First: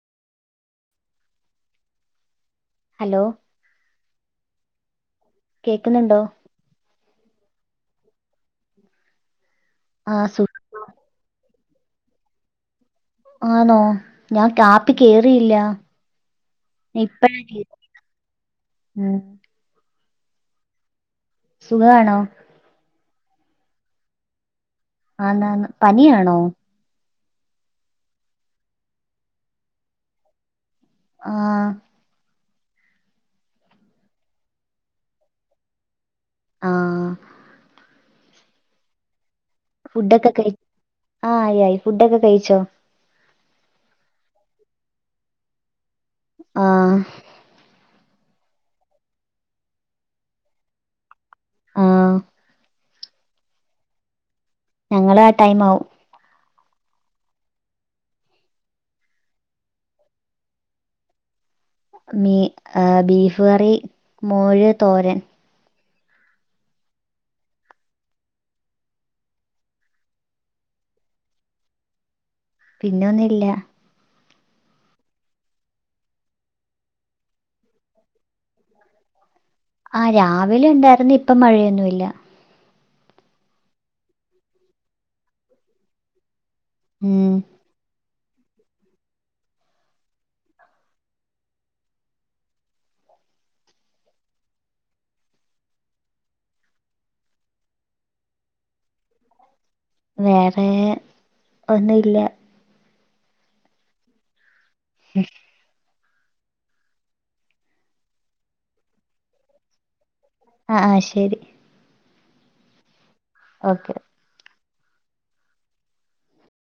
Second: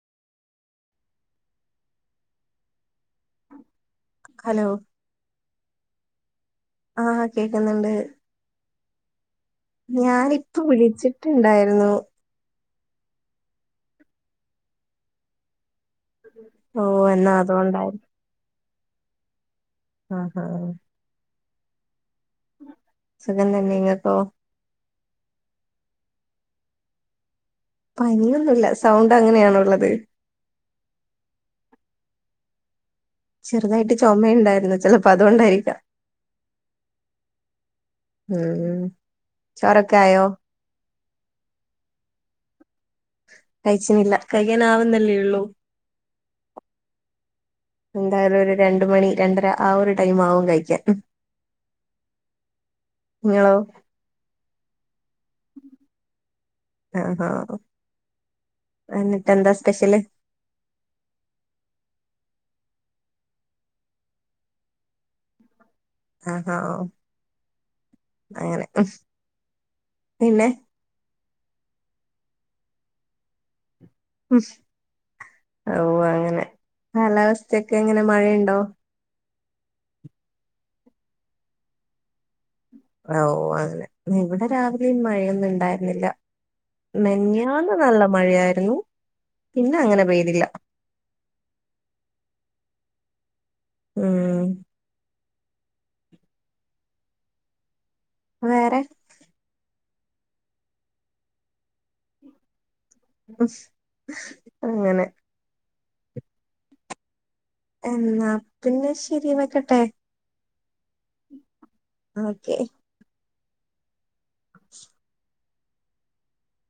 Hello hello കേക്കുന്നുണ്ടൊ? ആ കേക്കുന്നുണ്ട്. ആഹ് സു ഞാനിപ്പം വിളിച്ചിട്ട്ണ്ടായിര് രുന്നു ആന്നോ ഞാൻ കാപ്പി കേറിയില്ല ഓ ഞാൻ എന്നാ ഇപ്പഴാ കേറി അതോണ്ടായി ഉം ആ ആ സുഖാണോ സുഖംതന്നെ ങ്ങക്കോ ആന്നാ ന്ന് പനി ആണോ പനിയൊന്നുല്ല സൗണ്ട് അങ്ങനെയാണൊള്ളത് ആ ചെറുതായിട്ട് ചുമുണ്ടായിരുന്നു ചിലപ്പോ അതുകൊണ്ടായിരിക്കാം ആ ഉം ഉം ചോറൊക്കെ ആയോ ആ ആയി ആയി ഫുഡൊക്കെ കഴിച്ചോ കഴിച്ചനില്ല കഴിക്കൻ ആവുന്നല്ലേ ഉള്ളൂ ആഹ് എന്തായാലും ഒരു രണ്ട് മണി രണ്ടര ആ ഒരു ടൈം ആകും കഴിക്കാൻ ആ ങ്ങളോ ഞങ്ങള് ആ ടൈം ആവും ആ എന്നിട്ട്ന്താ സ്പെഷ്യല് മീ ആ ബീഫ് കറി മൂഴ് തോരൻ ആഹാ അങ്ങനെ പിന്നെ പിന്നൊന്ന്ല്ല ഓ അങ്ങനെ കാലാവസ്ഥയൊക്കെ എങ്ങനെ മഴയുണ്ടോ ആ രാവിലെ ഉണ്ടായിരുന്നു ഇപ്പ മഴയൊന്നുല്ല ഓ അങ്ങനെ ഇവിടെ രാവിലെയും മഴയൊന്നും ഇണ്ടായിരുന്നില്ല ഉം മിഞ്ഞാന്ന് നല്ല മഴയായിരുന്നു പിന്നെ അങ്ങനെ പെയ്തില്ല ഉം വേറെ വേറെ ഒന്നും ഇല്ല അ അങ്ങനെ എന്നാ പിന്നെ ശരി വെക്കട്ടെ ആ ആ ശരി ഓക്കേ ഓക്കെ